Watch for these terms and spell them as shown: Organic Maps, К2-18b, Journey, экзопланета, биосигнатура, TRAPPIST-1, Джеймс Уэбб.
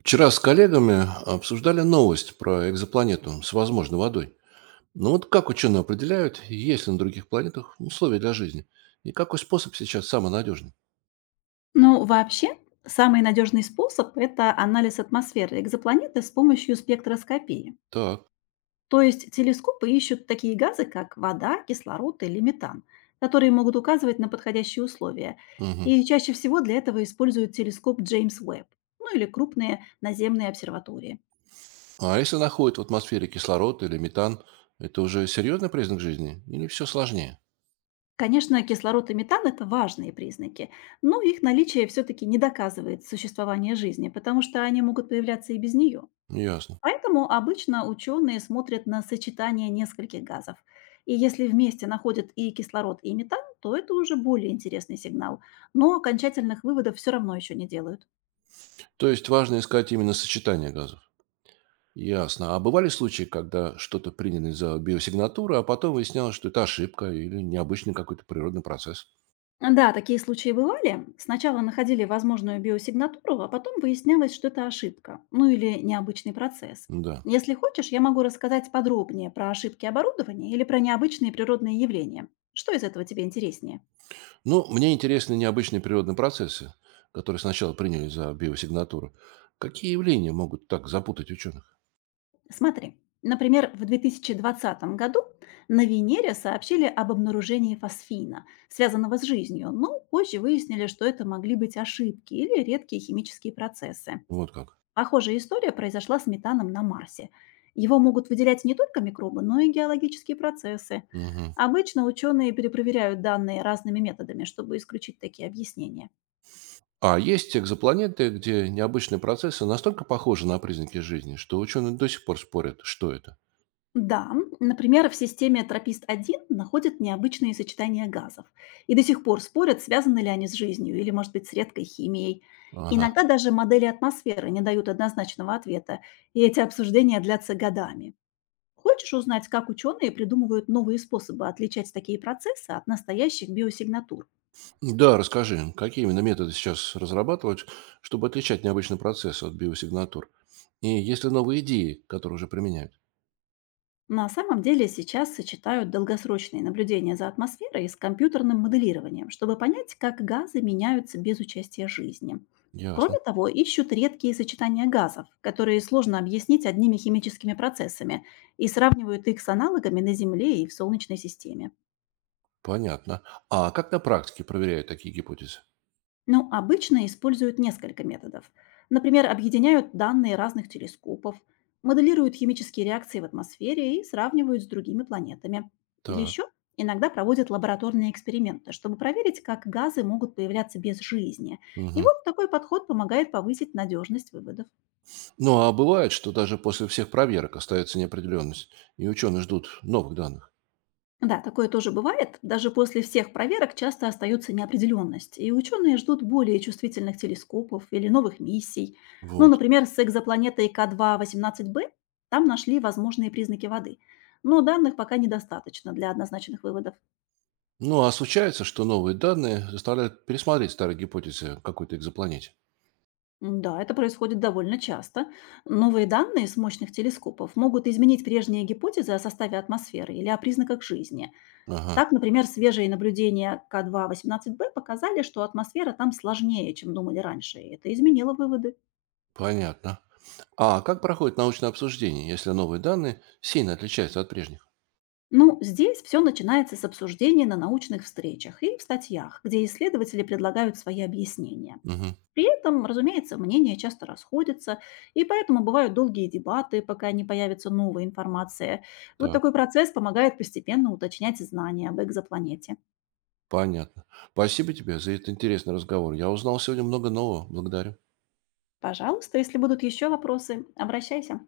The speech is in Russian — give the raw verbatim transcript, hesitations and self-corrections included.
Вчера с коллегами обсуждали новость про экзопланету с возможной водой. Ну вот как ученые определяют, есть ли на других планетах условия для жизни? И какой способ сейчас самый надежный? Ну, вообще, самый надежный способ — это анализ атмосферы экзопланеты с помощью спектроскопии. Так. То есть телескопы ищут такие газы, как вода, кислород или метан, которые могут указывать на подходящие условия. Мгм. И чаще всего для этого используют телескоп Джеймс Уэбб, ну или крупные наземные обсерватории. А если находят в атмосфере кислород или метан, это уже серьезный признак жизни? Или все сложнее? Конечно, кислород и метан — это важные признаки, но их наличие все-таки не доказывает существование жизни, потому что они могут появляться и без нее. Ясно. Поэтому обычно ученые смотрят на сочетание нескольких газов. И если вместе находят и кислород, и метан, то это уже более интересный сигнал. Но окончательных выводов все равно еще не делают. То есть важно искать именно сочетание газов? Ясно. А бывали случаи, когда что-то приняли за биосигнатуру, а потом выяснялось, что это ошибка или необычный какой-то природный процесс? Да, такие случаи бывали. Сначала находили возможную биосигнатуру, а потом выяснялось, что это ошибка, ну или необычный процесс. Да. Если хочешь, я могу рассказать подробнее про ошибки оборудования или про необычные природные явления. Что из этого тебе интереснее? Ну, мне интересны необычные природные процессы, которые сначала приняли за биосигнатуру. Какие явления могут так запутать ученых? Смотри, например, в две тысячи двадцатом году на Венере сообщили об обнаружении фосфина, связанного с жизнью, но позже выяснили, что это могли быть ошибки или редкие химические процессы. Вот как. Похожая история произошла с метаном на Марсе. Его могут выделять не только микробы, но и геологические процессы. Мгм. Обычно ученые перепроверяют данные разными методами, чтобы исключить такие объяснения. А есть экзопланеты, где необычные процессы настолько похожи на признаки жизни, что ученые до сих пор спорят, что это. Да, например, в системе тропист-один находят необычные сочетания газов. И до сих пор спорят, связаны ли они с жизнью или, может быть, с редкой химией. Ага. Иногда даже модели атмосферы не дают однозначного ответа, и эти обсуждения длятся годами. Хочешь узнать, как ученые придумывают новые способы отличать такие процессы от настоящих биосигнатур? Да, расскажи, какие именно методы сейчас разрабатывают, чтобы отличать необычный процесс от биосигнатур? И есть ли новые идеи, которые уже применяют? На самом деле сейчас сочетают долгосрочные наблюдения за атмосферой с компьютерным моделированием, чтобы понять, как газы меняются без участия жизни. Ясно. Кроме того, ищут редкие сочетания газов, которые сложно объяснить одними химическими процессами, и сравнивают их с аналогами на Земле и в Солнечной системе. Понятно. А как на практике проверяют такие гипотезы? Но обычно используют несколько методов. Например, объединяют данные разных телескопов, моделируют химические реакции в атмосфере и сравнивают с другими планетами. Так. Еще иногда проводят лабораторные эксперименты, чтобы проверить, как газы могут появляться без жизни. И Мгм. вот такой подход помогает повысить надежность выводов. Ну, а бывает, что даже после всех проверок остается неопределенность, и ученые ждут новых данных. Да, такое тоже бывает. Даже после всех проверок часто остается неопределенность, и ученые ждут более чувствительных телескопов или новых миссий. Ну, Вот. например, с экзопланетой К2-восемнадцать би там нашли возможные признаки воды, но данных пока недостаточно для однозначных выводов. Ну, а случается, что новые данные заставляют пересмотреть старые гипотезы о какой-то экзопланете. М, да, это происходит довольно часто. Новые данные с мощных телескопов могут изменить прежние гипотезы о составе атмосферы или о признаках жизни. Ага, Так, например, свежие наблюдения К2-18Б показали, что атмосфера там сложнее, чем думали раньше, и это изменило выводы. понятно. А как проходит научное обсуждение, если новые данные сильно отличаются от прежних? Ну, здесь все начинается с обсуждения на научных встречах и в статьях, где исследователи предлагают свои объяснения. Угу, При этом, разумеется, мнения часто расходятся, и поэтому бывают долгие дебаты, пока не появится новая информация. Вот так, такой процесс помогает постепенно уточнять знания об экзопланете. понятно. Спасибо тебе за этот интересный разговор. Я узнал сегодня много нового. Благодарю. Пожалуйста, если будут еще вопросы, обращайся.